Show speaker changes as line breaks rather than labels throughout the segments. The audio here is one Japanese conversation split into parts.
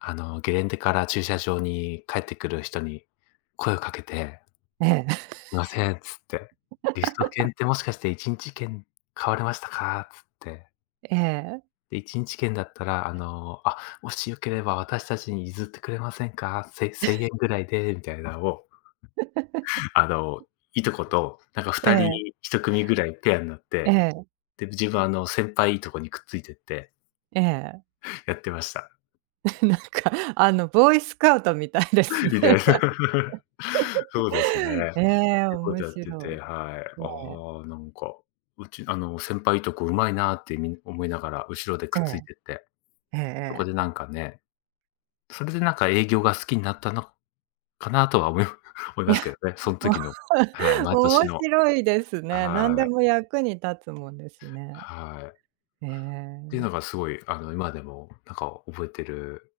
あのゲレンデから駐車場に帰ってくる人に声を掛けて
ええ。
「ません。」つって。「リフト券っ てもしかして1日券買われましたか？」つって。
ええ。
で、1日券だったらあの、「あ、もしよければ私たちに譲ってくれませんか？せせん
え。
えんぐらいで。」みたいなんを、あのいとこと、なんかふ
え
た
え。
り1組ぐらいペアんなっ
え
て、
え。
でぶ自分はあの先輩いとこにくっついてって
ええ。
やってました。
え、なんかあの、ボーイスカウトみたいで
偉大な。
すね。
そうですね。っ
ええ、
ていうこ
面
とやって
白
て、はい。
い。ええ。
ああなんか、うちあの、先輩、いとこ、うまいなってみな思いながら後ろでく
え
っつい
え。
てって。
えええ
そこ
え。
でなんかね。それでなんか営業が好きんなったの、かなとは思い思い
い
ま
や、
すけどね。そん
もう、
時の、はい。毎年
面
の。
白いです
あ、
ね。なん
は
で
い。
も役に立つもんですね。
はい。
へ
って
え。
のがすごいあの今でもなんか覚えてる。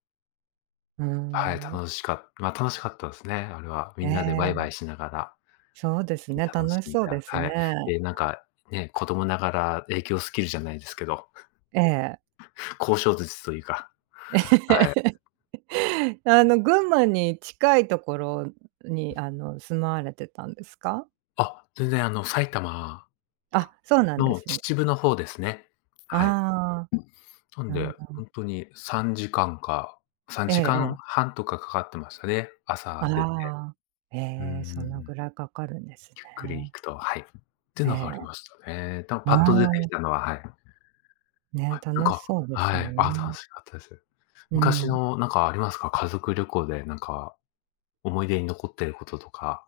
うー
はい、
ん。
楽しかっま、楽しかったですね、あれは。み
え
んなでワイワ
え。
イしながら。
そうです
きた
ね、
んし
楽し
ん
そう
だ、
です
は
ね。
い。でなんか、ね、子供ながら営業スキルじゃないですけど
ええ。
交渉術というか。はえ。
あの群馬に近いところに、あの住まわれてたんですか？
あ、全然あの、埼玉
あ、そうなんで
の、
すね。
秩父の方ですね。はい。
ああ。
なん
うん
で、
う
ほ
ん。
んとに3時間か、さん
ええ
じか
え
ん
え。
半とかかかってましたね、朝出て。
ああ。へ
うんう
え、
ん
その
うん。
ぐらい掛かるんです
ゆっくり行
ね。
くと、はい。って
え
のが
え。
ありましたね。たも
う
パッと出て
ー
き
ん。
たのは、はい。は
ね、
い、なん
楽し
か、
そうです
は
も
い、あ、
ん
楽
ね。
しかったです。
う
昔
ん。
のなんかありますか？家族旅行でなんか、思い出に残ってることとか。